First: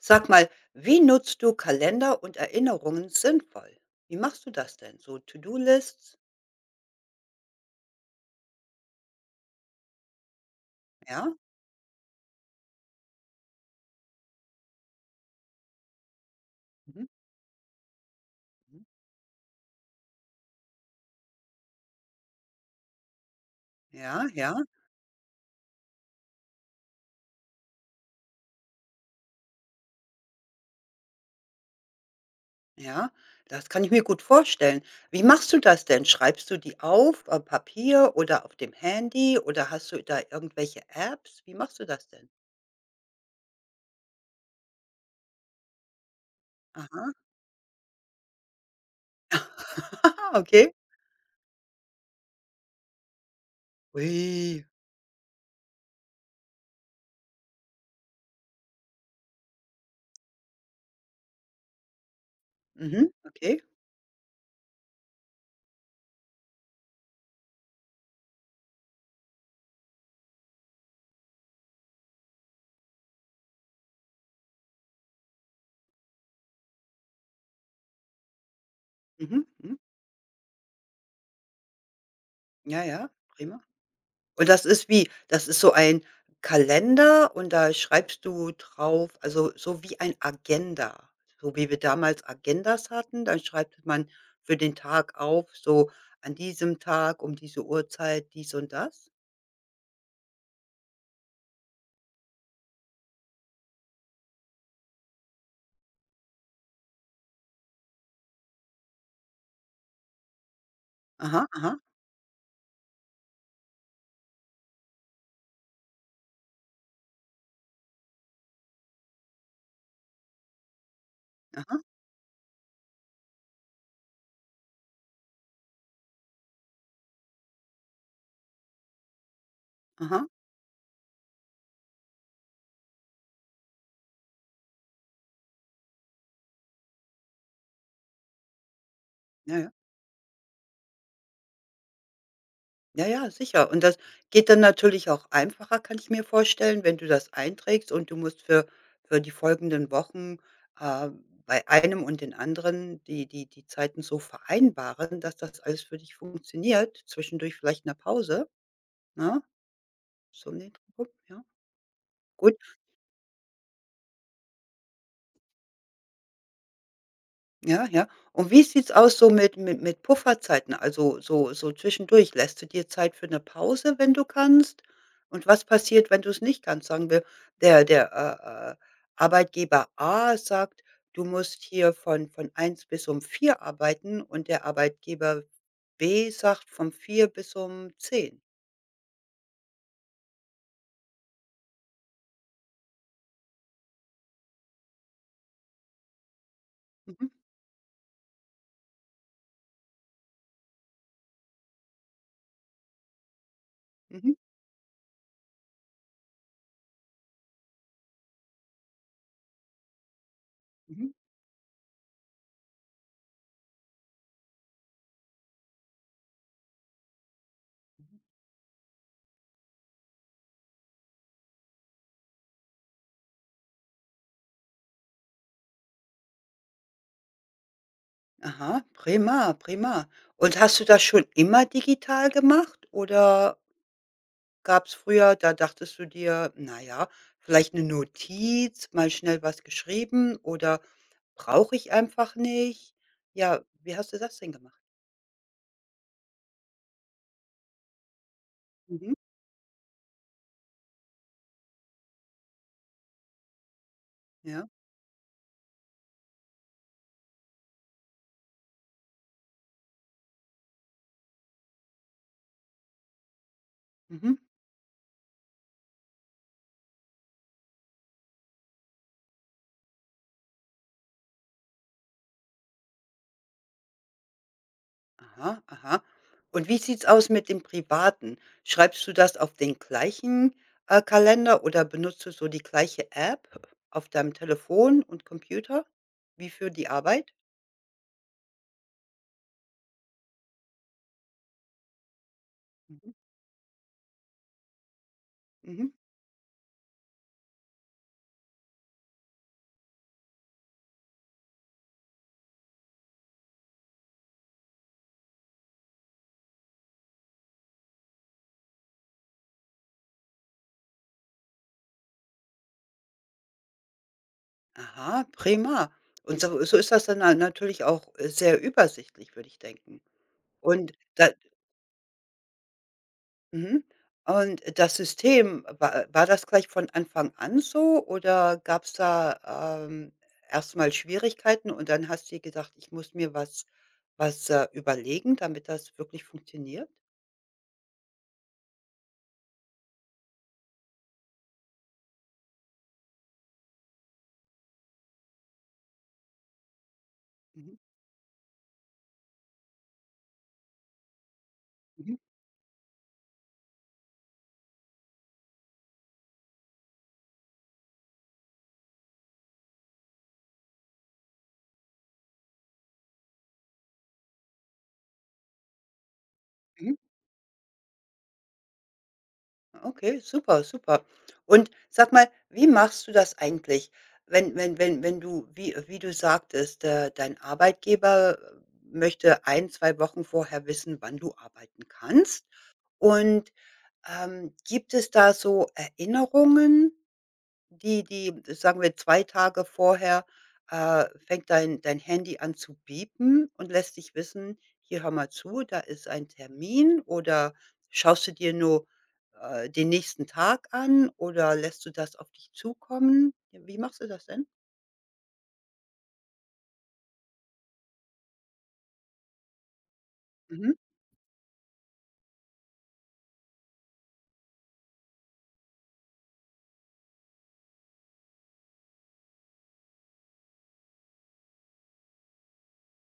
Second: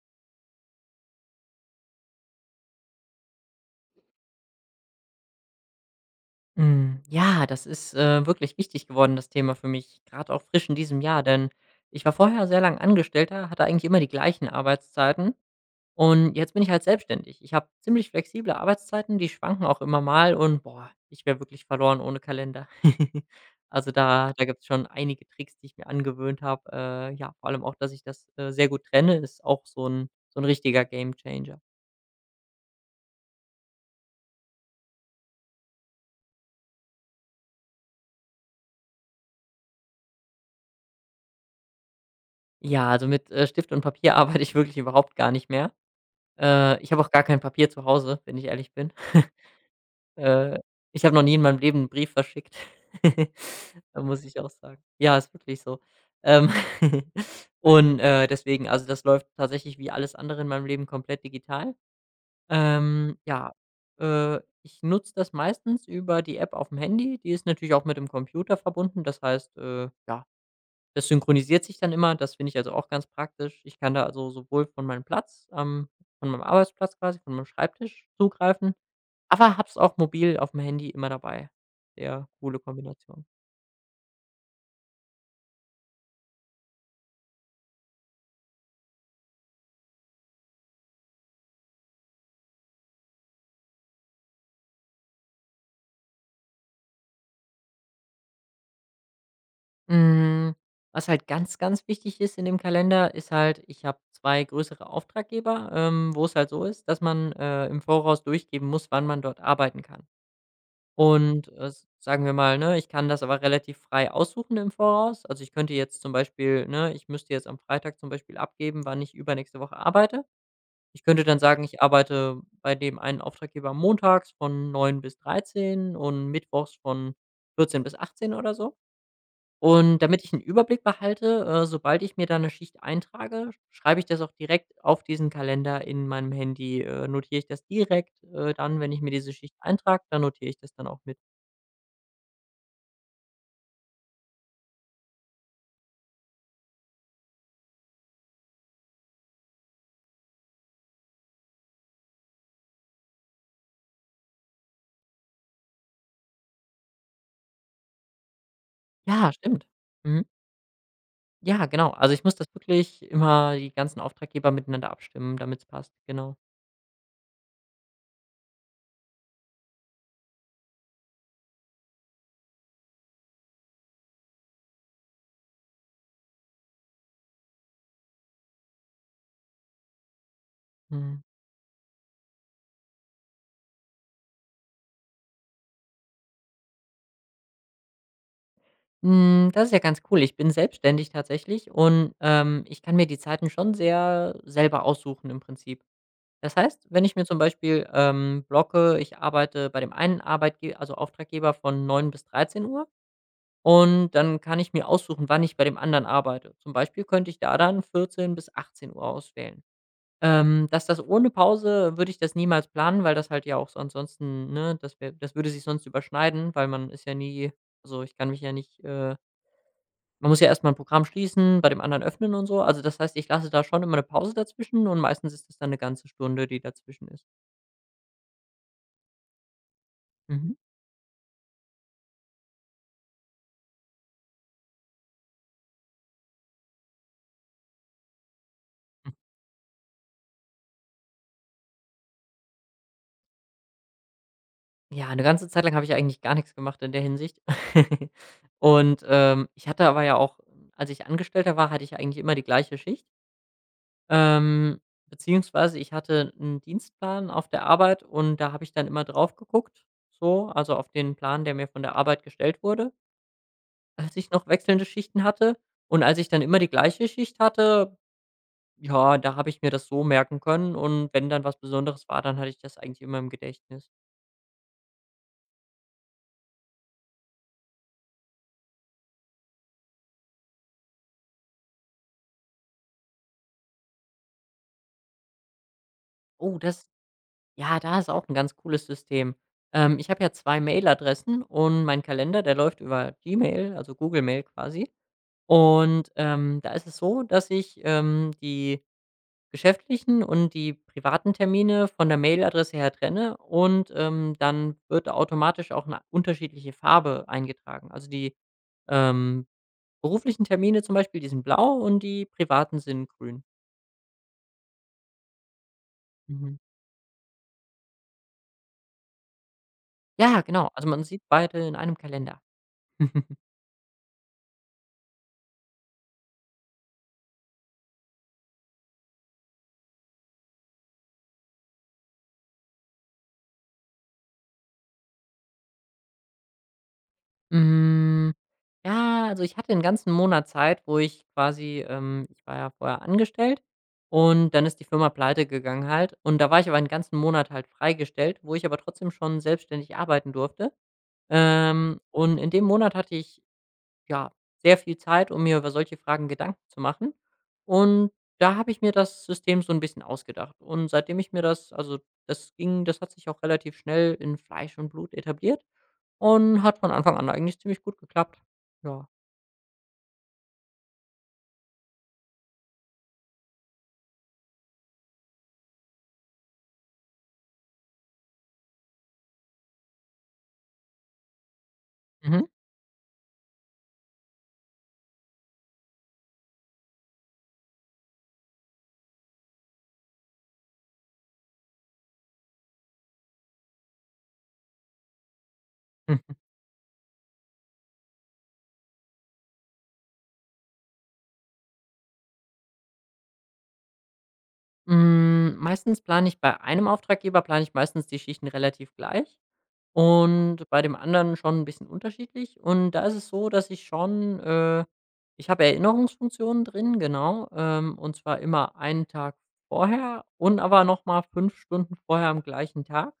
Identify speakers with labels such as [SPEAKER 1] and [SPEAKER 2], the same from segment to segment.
[SPEAKER 1] Sag mal, wie nutzt du Kalender und Erinnerungen sinnvoll? Wie machst du das denn? So To-do-Lists?
[SPEAKER 2] Ja, das ist, wirklich wichtig geworden, das Thema für mich, gerade auch frisch in diesem Jahr,
[SPEAKER 1] Ja?
[SPEAKER 2] denn ich war vorher sehr lang Angestellter, hatte eigentlich immer die gleichen Arbeitszeiten und jetzt bin ich halt
[SPEAKER 1] Mhm.
[SPEAKER 2] selbstständig. Ich habe ziemlich flexible
[SPEAKER 1] Mhm.
[SPEAKER 2] Arbeitszeiten, die schwanken auch immer mal und boah, ich wäre wirklich verloren ohne Kalender. Also,
[SPEAKER 1] Ja,
[SPEAKER 2] da
[SPEAKER 1] ja,
[SPEAKER 2] gibt's schon einige Tricks, die ich mir angewöhnt habe. Ja, vor allem auch, dass ich das, sehr gut trenne, ist auch so ein richtiger Gamechanger.
[SPEAKER 1] ja. Das kann ich mir gut vorstellen. Wie machst du das denn? Schreibst du die auf Papier oder auf dem Handy oder hast du da irgendwelche Apps? Wie machst du das denn?
[SPEAKER 2] Ja, also, mit, Stift und Papier arbeite ich wirklich überhaupt gar nicht mehr. Ich habe auch
[SPEAKER 1] Aha.
[SPEAKER 2] gar kein Papier zu Hause, wenn ich ehrlich bin. Äh,
[SPEAKER 1] Okay.
[SPEAKER 2] Ich habe noch nie in meinem Leben 'n Brief verschickt. Da muss ich auch
[SPEAKER 1] Ui.
[SPEAKER 2] sagen. Ja, ist wirklich so. Ähm, und, deswegen also, das läuft tatsächlich wie alles andere in meinem Leben komplett digital.
[SPEAKER 1] Mhm.
[SPEAKER 2] Ja,
[SPEAKER 1] Okay.
[SPEAKER 2] ich nutze das meistens über die App auf dem Handy. Die ist natürlich auch mit dem Computer verbunden. Das heißt, ja, das synchronisiert sich dann immer, das finde ich also auch ganz praktisch. Ich kann da also sowohl von meinem Platz, von meinem Arbeitsplatz quasi, von meinem Schreibtisch zugreifen,
[SPEAKER 1] Mhm.
[SPEAKER 2] aber hab's
[SPEAKER 1] Mhm.
[SPEAKER 2] auch mobil auf dem Handy immer dabei. Sehr coole
[SPEAKER 1] Ja, ja.
[SPEAKER 2] Kombination.
[SPEAKER 1] Prima. Und das ist wie das ist so ein Kalender und da schreibst du drauf also, so wie ein Agenda. So wie wir damals Agendas hatten, dann schreibt man für den Tag auf, so an diesem Tag um diese Uhrzeit dies und das.
[SPEAKER 2] Hm, Was halt ganz, ganz wichtig ist in dem Kalender, ist halt, ich habe 2 größere Auftraggeber, wo es halt so ist, dass man, im Voraus durchgeben muss, wann man dort arbeiten kann.
[SPEAKER 1] Aha,
[SPEAKER 2] Und,
[SPEAKER 1] aha,
[SPEAKER 2] s sagen wir mal, ne, ich kann das aber relativ frei aussuchen im Voraus. Also, ich könnte jetzt zum Beispiel ne, ich müsste jetzt am Freitag zum Beispiel abgeben, wann ich übernächste Woche arbeite. Ich könnte dann sagen, ich
[SPEAKER 1] aha,
[SPEAKER 2] arbeite bei dem einen Auftraggeber montags von 9 bis 13 und mittwochs von 14 bis 18 oder so. Und damit
[SPEAKER 1] aha,
[SPEAKER 2] ich einen Überblick behalte, sobald ich mir da eine Schicht eintrage, schreibe ich das auch direkt auf diesen Kalender in meinem Handy, notiere ich das direkt, dann, wenn ich mir diese Schicht
[SPEAKER 1] ja, ja.
[SPEAKER 2] eintrage, dann notiere ich das dann auch mit.
[SPEAKER 1] Ja, ja, sicher. Und das geht dann natürlich auch einfacher, kann ich mir vorstellen, wenn du das einträgst und du musst für die folgenden Wochen, äh, bei einem und den anderen die Zeiten so vereinbaren, dass das alles für dich funktioniert, zwischendurch vielleicht eine Pause,
[SPEAKER 2] Ja,
[SPEAKER 1] ne?
[SPEAKER 2] stimmt. Mhm.
[SPEAKER 1] So in den Dreh. Ja,
[SPEAKER 2] Ja, genau. Also, ich muss das
[SPEAKER 1] gut.
[SPEAKER 2] wirklich immer die ganzen Auftraggeber miteinander abstimmen, damit es passt, genau.
[SPEAKER 1] Ja, ja. Und wie sieht's aus so mit Pufferzeiten? Also, so zwischendurch, lässt du dir Zeit für eine Pause, wenn du kannst? Und was passiert, wenn du es nicht kannst? Sagen wir, der der, äh, äh, Arbeitgeber A sagt:
[SPEAKER 2] Mhm.
[SPEAKER 1] „Du musst hier von eins bis um vier arbeiten“, und der Arbeitgeber B sagt: „Von 4 bis um zehn.“
[SPEAKER 2] Das ist ja ganz cool. Ich bin selbstständig tatsächlich und, ich kann mir die Zeiten schon sehr selber aussuchen im Prinzip. Das heißt, wenn ich mir
[SPEAKER 1] Mhm,
[SPEAKER 2] zum Beispiel, blocke, ich arbeite bei dem einen Arbeitgeber, also Auftraggeber von 9 bis 13 Uhr und
[SPEAKER 1] mhm,
[SPEAKER 2] dann kann ich mir aussuchen, wann ich bei dem anderen arbeite. Zum Beispiel könnte ich da dann 14 bis 18 Uhr auswählen. Dass das
[SPEAKER 1] mhm.
[SPEAKER 2] ohne Pause würde ich das niemals planen, weil das halt ja auch so ansonsten ne, das wär das würde sich sonst überschneiden, weil man ist ja nie also, ich kann mich ja nicht, man muss ja erst mal 'n Programm schließen, bei dem anderen öffnen und so. Also, das heißt, ich lasse da schon immer eine Pause dazwischen und meistens ist das dann eine ganze Stunde, die dazwischen ist.
[SPEAKER 1] Aha, prima, prima.
[SPEAKER 2] Mhm.
[SPEAKER 1] Und hast du das schon immer digital gemacht oder gab's früher, da dachtest du dir: „Na ja, vielleicht eine Notiz, mal schnell was geschrieben oder brauche ich einfach nicht?“ Ja, wie hast du das denn gemacht?
[SPEAKER 2] Ja, eine ganze Zeit lang habe ich eigentlich gar nichts gemacht in der Hinsicht. Und,
[SPEAKER 1] Mhm,
[SPEAKER 2] ich hatte aber ja auch als ich Angestellter war, hatte ich eigentlich immer die gleiche Schicht.
[SPEAKER 1] ja,
[SPEAKER 2] Ähm, beziehungsweise ich hatte einen Dienstplan auf der Arbeit und da habe ich dann immer drauf geguckt, so, also auf den Plan, der mir von der Arbeit gestellt wurde, als ich
[SPEAKER 1] mhm,
[SPEAKER 2] noch wechselnde Schichten hatte. Und als ich dann immer die gleiche Schicht hatte, ja, da habe ich mir das so merken können und wenn dann was Besonderes war, dann hatte ich das eigentlich immer im Gedächtnis.
[SPEAKER 1] aha, aha. Und wie sieht's aus mit dem Privaten? Schreibst du das auf den gleichen, Kalender oder benutzt du so die gleiche App auf deinem Telefon und Computer wie
[SPEAKER 2] Oh,
[SPEAKER 1] für
[SPEAKER 2] das
[SPEAKER 1] die Arbeit?
[SPEAKER 2] ja, da ist auch ein ganz cooles System. Ich habe ja 2 Mailadressen und mein Kalender, der läuft über
[SPEAKER 1] Mhm,
[SPEAKER 2] Gmail, also Google Mail quasi.
[SPEAKER 1] mhm.
[SPEAKER 2] Und, da ist es so, dass ich, die geschäftlichen und die privaten Termine von der Mailadresse her trenne und, dann wird automatisch auch eine unterschiedliche Farbe eingetragen. Also, die, ähm, beruflichen Termine zum Beispiel, die sind blau und die privaten sind grün.
[SPEAKER 1] Aha, prima. Und
[SPEAKER 2] Mhm.
[SPEAKER 1] so ist das dann natürlich auch, sehr übersichtlich, würde ich denken.
[SPEAKER 2] Ja, genau. Also,
[SPEAKER 1] Und
[SPEAKER 2] man sieht
[SPEAKER 1] da
[SPEAKER 2] beide in einem Kalender.
[SPEAKER 1] Mhm. Und das System, wa war das gleich von Anfang an so oder gab's da, erst Schwierigkeiten und dann hast du dir gedacht: „Ich muss mir was, überlegen, damit das wirklich funktioniert?“
[SPEAKER 2] Hm. Ja, also ich hatte den ganzen Monat Zeit, wo ich quasi ich war ja vorher angestellt und dann ist die Firma Pleite gegangen halt. Und da war ich aber 'n ganzen Monat halt
[SPEAKER 1] Mhm,
[SPEAKER 2] freigestellt, wo ich aber trotzdem schon selbstständig arbeiten durfte. Ähm,
[SPEAKER 1] mhm,
[SPEAKER 2] und in dem Monat hatte ich, ja, sehr viel Zeit, um mir über solche Fragen Gedanken zu machen. Und da habe ich mir das System so ein bisschen ausgedacht. Und seitdem ich mir das also das hat sich auch relativ schnell in Fleisch und Blut etabliert und hat von
[SPEAKER 1] mhm.
[SPEAKER 2] Anfang an eigentlich ziemlich gut geklappt. Ja.
[SPEAKER 1] Okay, super, super. Und sag mal, wie machst du das eigentlich, wenn du wie du sagtest, dein Arbeitgeber möchte ein 2 Wochen vorher wissen, wann du arbeiten
[SPEAKER 2] Mhm.
[SPEAKER 1] kannst? Und, gibt es da so Erinnerungen, die sagen wir 2 Tage vorher, fängt dein Handy an zu piepen und lässt dich wissen: „Hier, hör mal zu, da ist ein
[SPEAKER 2] Mhm.
[SPEAKER 1] Termin“, oder schaust du dir nur, den nächsten Tag an oder lässt du das auf dich zukommen? Wie machst du das denn?
[SPEAKER 2] Meistens plane ich bei einem Auftraggeber plane ich meistens die Schichten relativ gleich und
[SPEAKER 1] Mhm.
[SPEAKER 2] bei dem anderen schon ein bisschen unterschiedlich. Und da ist es so, dass ich schon ich habe Erinnerungsfunktionen drin, genau, und zwar immer einen Tag vorher und aber noch mal 5 Stunden vorher am gleichen Tag,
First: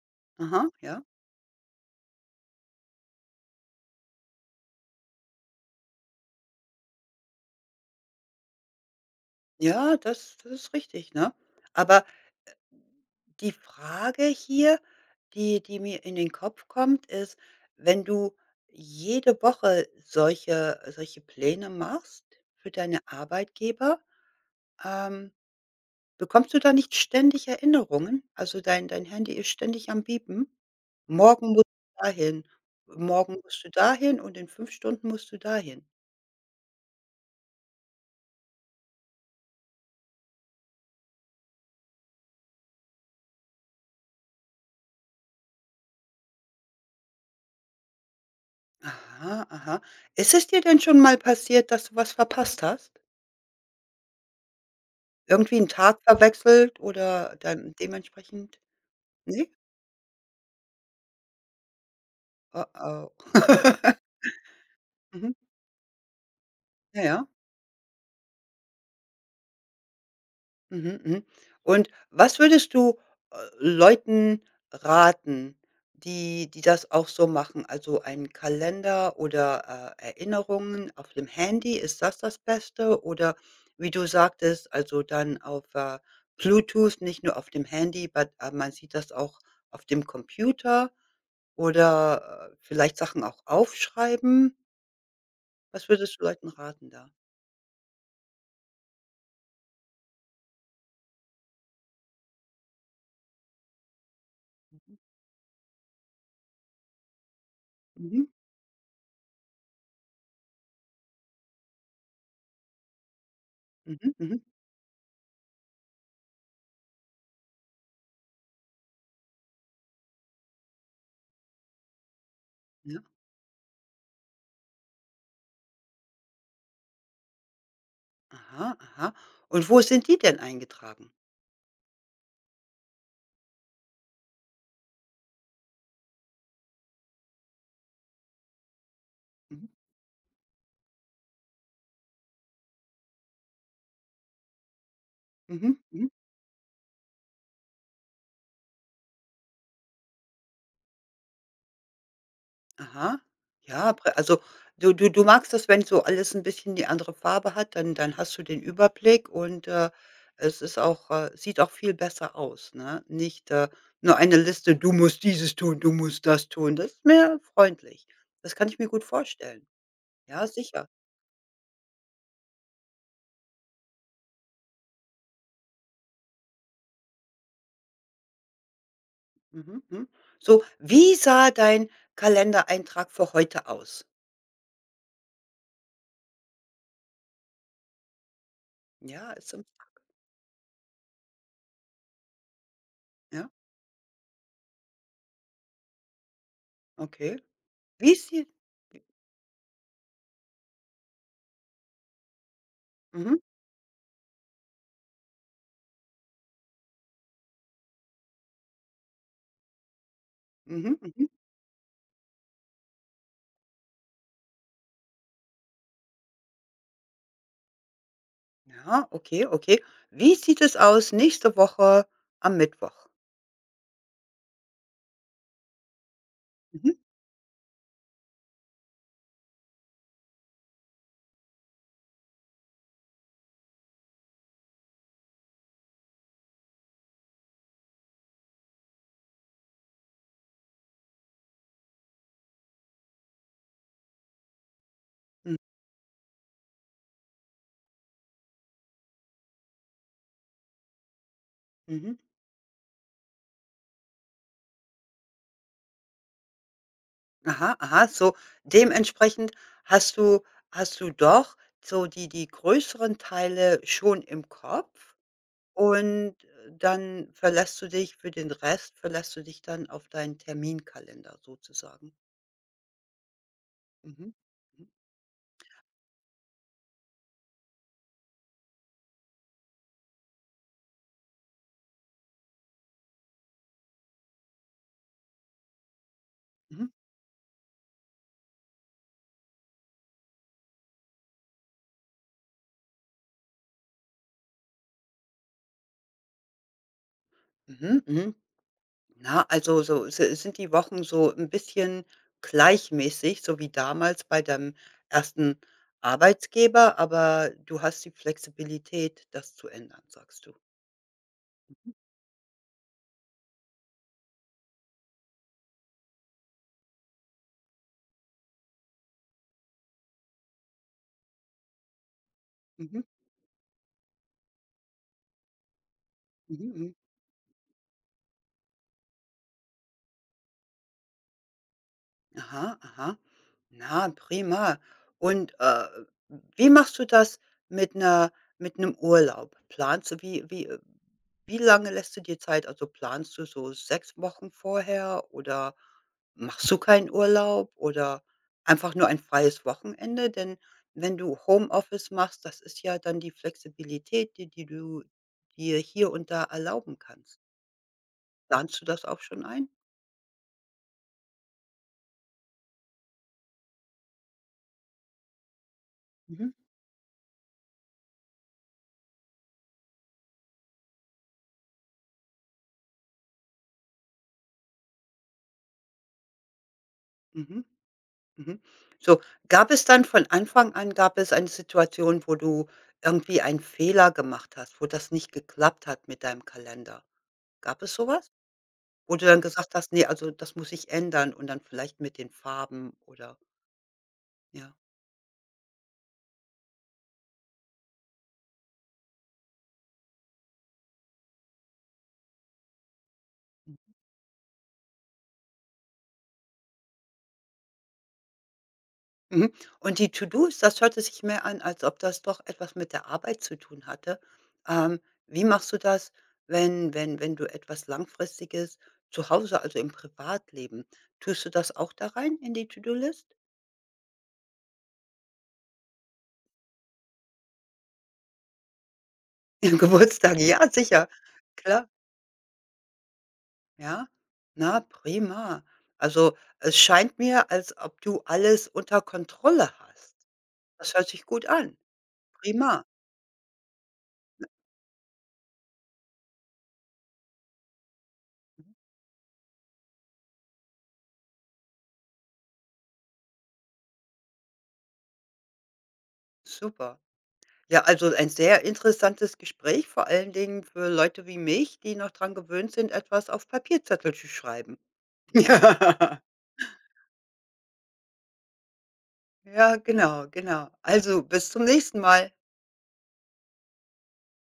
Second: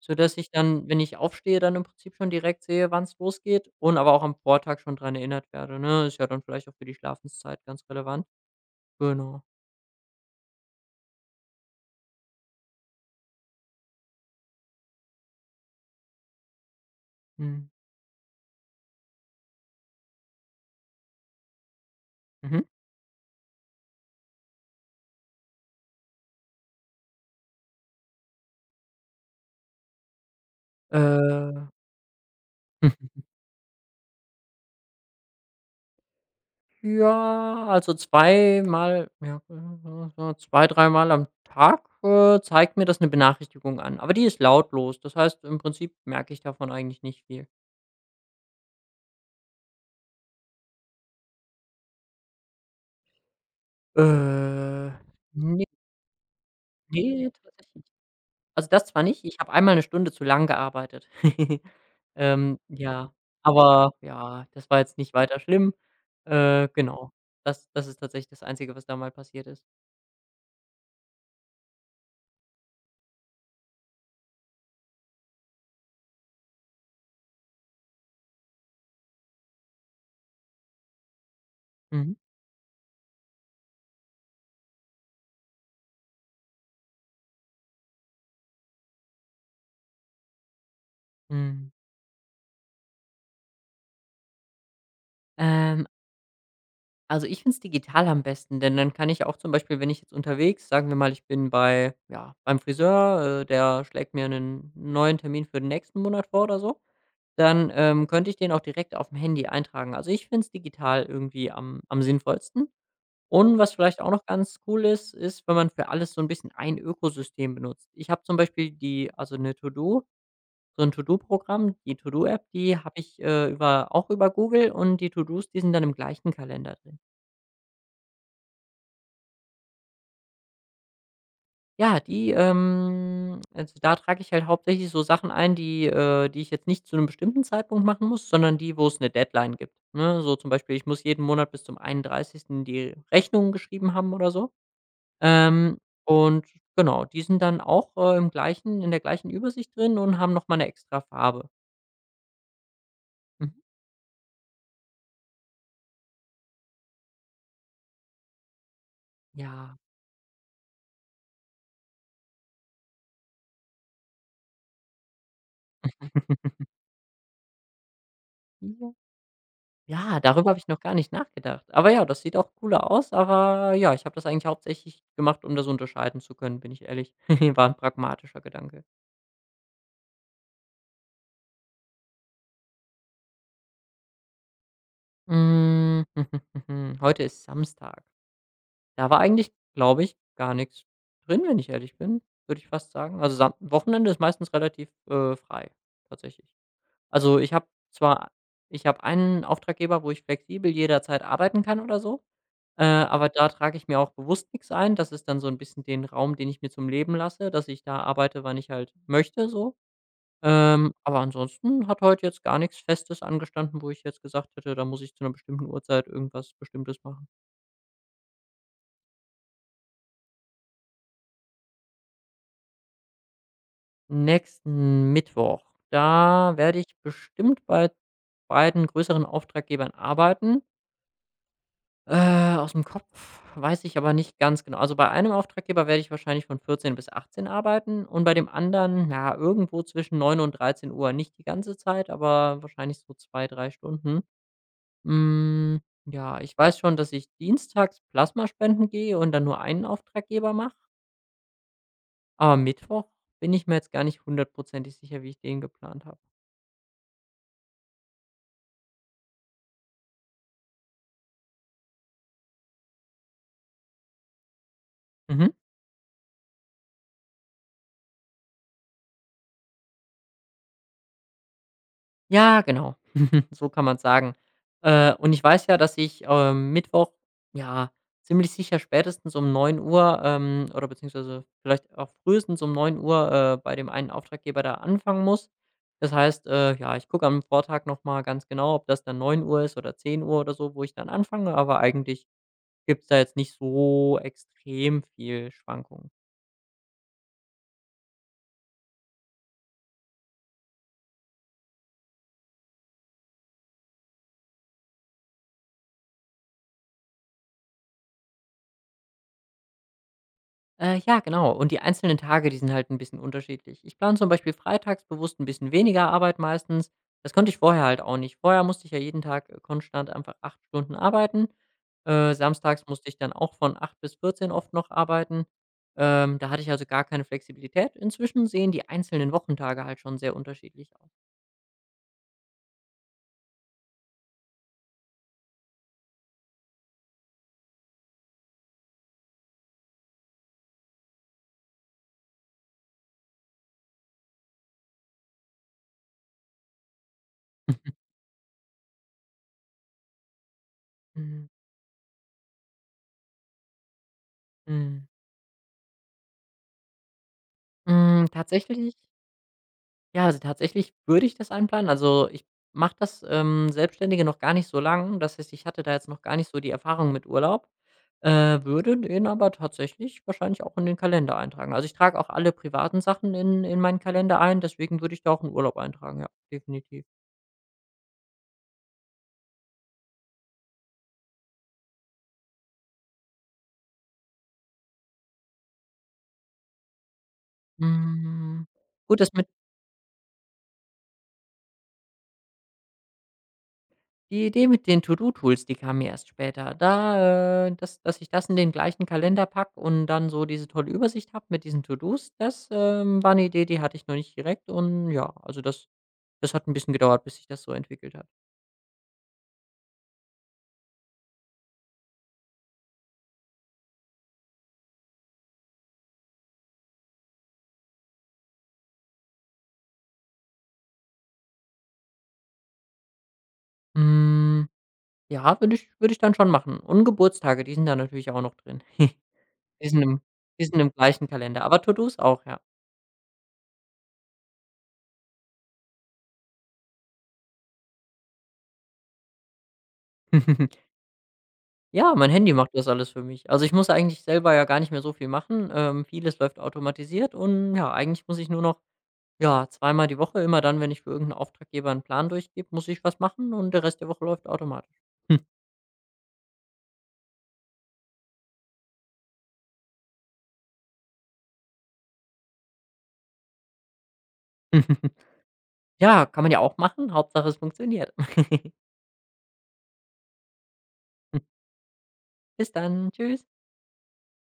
[SPEAKER 2] sodass ich
[SPEAKER 1] Aha,
[SPEAKER 2] dann, wenn
[SPEAKER 1] ja.
[SPEAKER 2] ich aufstehe, dann im Prinzip schon direkt sehe, wann es losgeht und aber auch am Vortag schon dran erinnert werde, ne? Ist ja dann vielleicht auch für die Schlafenszeit ganz relevant. Genau.
[SPEAKER 1] Ja, das ist richtig, ne? Aber die Frage hier, die mir in den Kopf kommt, ist,
[SPEAKER 2] Mhm.
[SPEAKER 1] wenn du jede Woche solche Pläne machst
[SPEAKER 2] Mhm.
[SPEAKER 1] für deine Arbeitgeber, ähm, bekommst du da nicht ständig Erinnerungen? Also, dein Handy ist ständig am Piepen? „Morgen
[SPEAKER 2] Äh
[SPEAKER 1] musst du dahin, morgen musst du dahin und in 5 Stunden musst du dahin.“
[SPEAKER 2] Ja, also zweimal ja, so 2, dreimal am Tag, zeigt mir das eine Benachrichtigung an, aber die ist lautlos. Das heißt, im Prinzip merke ich davon eigentlich nicht viel.
[SPEAKER 1] Aha, aha. Ist es dir denn schon mal passiert, dass du was verpasst hast?
[SPEAKER 2] Äh,
[SPEAKER 1] Irgendwie
[SPEAKER 2] ne,
[SPEAKER 1] 'n Tag verwechselt
[SPEAKER 2] ne,
[SPEAKER 1] oder
[SPEAKER 2] tatsächlich
[SPEAKER 1] dann
[SPEAKER 2] nicht.
[SPEAKER 1] dementsprechend,
[SPEAKER 2] Also, das zwar nicht, ich
[SPEAKER 1] ne?
[SPEAKER 2] habe einmal eine Stunde zu lang gearbeitet.
[SPEAKER 1] Oh,
[SPEAKER 2] Ja,
[SPEAKER 1] oh.
[SPEAKER 2] aber ja, das war jetzt nicht
[SPEAKER 1] Mhm.
[SPEAKER 2] weiter schlimm.
[SPEAKER 1] Ja,
[SPEAKER 2] Genau.
[SPEAKER 1] ja.
[SPEAKER 2] Das ist tatsächlich das Einzige, was da mal passiert ist.
[SPEAKER 1] Mhm, mhm. Und was würdest du, Leuten raten, die die das auch so machen? Also, einen Kalender oder, Erinnerungen auf dem Handy, ist
[SPEAKER 2] Mhm.
[SPEAKER 1] das das Beste? Oder wie du sagtest, also, dann auf, Bluetooth, nicht nur auf dem Handy, but man sieht das auch auf dem Computer
[SPEAKER 2] Mhm.
[SPEAKER 1] oder, vielleicht Sachen auch aufschreiben?
[SPEAKER 2] Ähm
[SPEAKER 1] Was würdest du Leuten raten da?
[SPEAKER 2] Also, ich finde es digital am besten, denn dann kann ich auch zum Beispiel, wenn ich jetzt unterwegs sagen wir mal, ich bin bei ja, beim Friseur, der schlägt mir einen
[SPEAKER 1] Mhm.
[SPEAKER 2] neuen Termin für den nächsten Monat vor oder so, dann,
[SPEAKER 1] Mhm.
[SPEAKER 2] könnte ich den auch direkt auf dem Handy eintragen. Also, ich finde es digital irgendwie am sinnvollsten. Und was vielleicht auch
[SPEAKER 1] Mhm.
[SPEAKER 2] noch
[SPEAKER 1] Mhm.
[SPEAKER 2] ganz cool ist, ist, wenn man für alles so ein bisschen ein Ökosystem benutzt. Ich habe zum Beispiel die also eine To-Do so ein To-Do-Programm, die To-Do-App, die habe
[SPEAKER 1] Ja.
[SPEAKER 2] ich, über auch über Google und die To-Dos, die sind dann im gleichen Kalender drin.
[SPEAKER 1] Aha, aha. Und wo sind die denn eingetragen?
[SPEAKER 2] Ja, die, also, da trage ich halt hauptsächlich so Sachen ein, die ich jetzt nicht zu einem bestimmten Zeitpunkt machen muss, sondern die, wo es eine Deadline
[SPEAKER 1] Mhm,
[SPEAKER 2] gibt, ne? So zum Beispiel, ich muss jeden Monat bis zum 31. die Rechnungen geschrieben haben oder so.
[SPEAKER 1] mhm,
[SPEAKER 2] Ähm,
[SPEAKER 1] mhm.
[SPEAKER 2] und genau, die sind dann auch, im gleichen in der gleichen Übersicht drin und haben noch mal 'ne extra Farbe.
[SPEAKER 1] Aha.
[SPEAKER 2] Mhm.
[SPEAKER 1] Ja, prä also, du magst das, wenn so alles ein bisschen die andere Farbe hat, dann hast du den Überblick und,
[SPEAKER 2] Ja.
[SPEAKER 1] es ist auch sieht auch viel besser aus, ne? Nicht, nur eine Liste: „Du musst dieses tun, du musst das tun.“ Das ist mehr freundlich. Das
[SPEAKER 2] Ja.
[SPEAKER 1] kann ich mir gut vorstellen.
[SPEAKER 2] Ja,
[SPEAKER 1] Ja,
[SPEAKER 2] darüber habe ich noch
[SPEAKER 1] sicher.
[SPEAKER 2] gar nicht nachgedacht. Aber ja, das sieht auch cooler aus, aber ja, ich habe das eigentlich hauptsächlich gemacht, um das unterscheiden zu können, bin ich ehrlich. War ein pragmatischer Gedanke.
[SPEAKER 1] Mhm, mhm. So, wie sah dein Kalendereintrag für heute aus?
[SPEAKER 2] Hm, Heute ist Samstag. Da war
[SPEAKER 1] Ja,
[SPEAKER 2] eigentlich,
[SPEAKER 1] ist im
[SPEAKER 2] glaube ich, gar nichts drin, wenn ich ehrlich bin, würde ich fast sagen. Also,
[SPEAKER 1] ja,
[SPEAKER 2] Sam Wochenende ist meistens relativ, frei tatsächlich.
[SPEAKER 1] okay.
[SPEAKER 2] Also,
[SPEAKER 1] Wie sieht
[SPEAKER 2] ich habe einen Auftraggeber, wo ich flexibel jederzeit arbeiten kann oder so. Aber
[SPEAKER 1] Mhm,
[SPEAKER 2] da trage ich mir auch bewusst nichts ein. Das ist dann so ein bisschen den Raum, den ich mir zum Leben lasse, dass ich da arbeite, wann ich halt möchte so.
[SPEAKER 1] mhm,
[SPEAKER 2] Aber
[SPEAKER 1] mhm.
[SPEAKER 2] ansonsten hat heute jetzt gar nichts Festes angestanden, wo ich jetzt gesagt hätte, da muss ich zu einer bestimmten Uhrzeit irgendwas Bestimmtes machen.
[SPEAKER 1] Ja, okay, okay. Wie sieht es aus nächste Woche am Mittwoch?
[SPEAKER 2] Nächsten Mittwoch, da werde
[SPEAKER 1] Mhm,
[SPEAKER 2] ich bestimmt bei beiden größeren Auftraggebern arbeiten. Aus dem Kopf weiß ich aber nicht ganz genau. Also, bei einem Auftraggeber werde ich wahrscheinlich von 14 bis 18 arbeiten und bei dem anderen, ja, irgendwo zwischen 9 und dreizehn Uhr. Nicht die ganze Zeit, aber wahrscheinlich so zwei, 3 Stunden.
[SPEAKER 1] mhm,
[SPEAKER 2] Hm, ja, ich weiß schon, dass ich dienstags Plasma spenden gehe und dann nur einen Auftraggeber mache,
[SPEAKER 1] mhm.
[SPEAKER 2] aber Mittwoch bin ich mir jetzt gar nicht hundertprozentig sicher, wie ich den geplant habe.
[SPEAKER 1] Aha, aha, so dementsprechend hast du hast du doch so die größeren Teile schon im Kopf
[SPEAKER 2] Mhm.
[SPEAKER 1] und dann verlässt du dich für den Rest verlässt du dich dann auf deinen Terminkalender sozusagen.
[SPEAKER 2] Ja, genau. So kann man sagen.
[SPEAKER 1] Mhm. Mhm.
[SPEAKER 2] Und ich weiß ja, dass ich, Mittwoch, ja, ziemlich sicher spätestens um 9:00, oder beziehungsweise vielleicht auch frühestens um 9:00, bei dem einen Auftraggeber da anfangen muss. Das heißt,
[SPEAKER 1] Mhm.
[SPEAKER 2] ja, ich gucke am Vortag noch mal ganz genau, ob das dann 9 Uhr ist oder 10 Uhr oder so, wo ich dann anfange, aber eigentlich gibt's da jetzt nicht so extrem viel Schwankungen.
[SPEAKER 1] Mhm. Mhm. Na, also so si sind die Wochen so ein bisschen gleichmäßig, so wie damals bei deinem ersten Arbeitgeber, aber du hast die Flexibilität, das zu ändern, sagst du.
[SPEAKER 2] Ja, genau. Und die einzelnen Tage, die sind halt ein bisschen unterschiedlich. Ich plane zum Beispiel freitags bewusst ein bisschen weniger Arbeit meistens. Das konnte ich vorher halt auch nicht. Vorher musste ich ja jeden Tag, konstant einfach 8 Stunden arbeiten. Samstags
[SPEAKER 1] Mhm,
[SPEAKER 2] musste ich dann auch von 8 bis 14 oft noch arbeiten. Da hatte
[SPEAKER 1] mhm,
[SPEAKER 2] ich also
[SPEAKER 1] mhm.
[SPEAKER 2] gar keine Flexibilität. Inzwischen sehen die einzelnen Wochentage halt schon sehr unterschiedlich aus.
[SPEAKER 1] Aha, aha. Na, prima. Und, wie machst du das mit einer mit einem Urlaub? Planst du wie lange lässt du dir Zeit? Also, planst du so 6 Wochen vorher oder machst du keinen Urlaub oder einfach nur ein freies Wochenende? Denn wenn du
[SPEAKER 2] Mhm.
[SPEAKER 1] Homeoffice machst, das ist ja dann die Flexibilität, die du
[SPEAKER 2] Mhm.
[SPEAKER 1] dir hier und da erlauben kannst.
[SPEAKER 2] Hm,
[SPEAKER 1] Planst du
[SPEAKER 2] tatsächlich
[SPEAKER 1] das auch schon ein?
[SPEAKER 2] Ja, also tatsächlich würde ich das einplanen. Also, ich mache das, Selbstständige noch gar nicht so lang. Das heißt, ich hatte da jetzt noch gar nicht
[SPEAKER 1] Mhm,
[SPEAKER 2] so die Erfahrung mit Urlaub, würde den aber tatsächlich wahrscheinlich auch in den Kalender eintragen. Also, ich trage auch alle privaten Sachen in meinen Kalender ein, deswegen würde ich da auch einen Urlaub eintragen, ja, definitiv.
[SPEAKER 1] mhm. Mhm. So, gab es dann von Anfang an gab es eine Situation, wo du irgendwie einen Fehler gemacht hast, wo das nicht geklappt hat mit deinem Kalender? Gab es sowas? Was?
[SPEAKER 2] Hm,
[SPEAKER 1] Wo
[SPEAKER 2] gut,
[SPEAKER 1] du
[SPEAKER 2] dass
[SPEAKER 1] dann gesagt hast: „Nee, also, das muss ich ändern“ und dann vielleicht mit den Farben oder
[SPEAKER 2] Die Idee
[SPEAKER 1] ja.
[SPEAKER 2] mit den To-do-Tools, die kam mir erst später. Da, dass ich das in den gleichen Kalender packe und dann so diese tolle Übersicht habe mit diesen To-dos, das, war eine Idee, die hatte ich noch nicht direkt und ja, also das hat ein bisschen gedauert, bis sich das so entwickelt hat.
[SPEAKER 1] Mhm. Und die To-dos, das hörte sich mehr an, als ob das doch etwas mit der Arbeit zu tun hatte. Ähm, wie machst du das, wenn du etwas Langfristiges zu Hause, also im Privatleben, tust du das auch da rein in die To-do-List?
[SPEAKER 2] Hm, ja, würde ich dann schon machen. Und Geburtstage, die sind da natürlich auch noch drin.
[SPEAKER 1] Ja,
[SPEAKER 2] Die sind im
[SPEAKER 1] Geburtstag, ja,
[SPEAKER 2] die sind im
[SPEAKER 1] sicher.
[SPEAKER 2] gleichen Kalender, aber
[SPEAKER 1] Klar,
[SPEAKER 2] To-dos auch, ja.
[SPEAKER 1] ja. Na, prima. Also, es scheint mir, als ob du alles unter Kontrolle hast. Das hört sich gut an.
[SPEAKER 2] Ja, mein Handy macht
[SPEAKER 1] Prima,
[SPEAKER 2] das alles für mich. Also, ich muss eigentlich selber ja gar nicht mehr so viel machen. Vieles läuft automatisiert und ja, eigentlich muss ich nur noch. Ja, zweimal die Woche, immer dann, wenn ich für irgendeinen Auftraggeber einen Plan durchgebe, muss ich was machen und der Rest der Woche läuft automatisch.
[SPEAKER 1] super. Ja, also, ein sehr interessantes Gespräch, vor allen Dingen für Leute wie mich, die noch dran gewöhnt sind, etwas auf Papierzettel zu schreiben. Ja,
[SPEAKER 2] Ja, kann man ja auch machen. Hauptsache es funktioniert.
[SPEAKER 1] ja, genau, genau. Also, bis zum nächsten Mal.
[SPEAKER 2] Bis dann. Tschüss.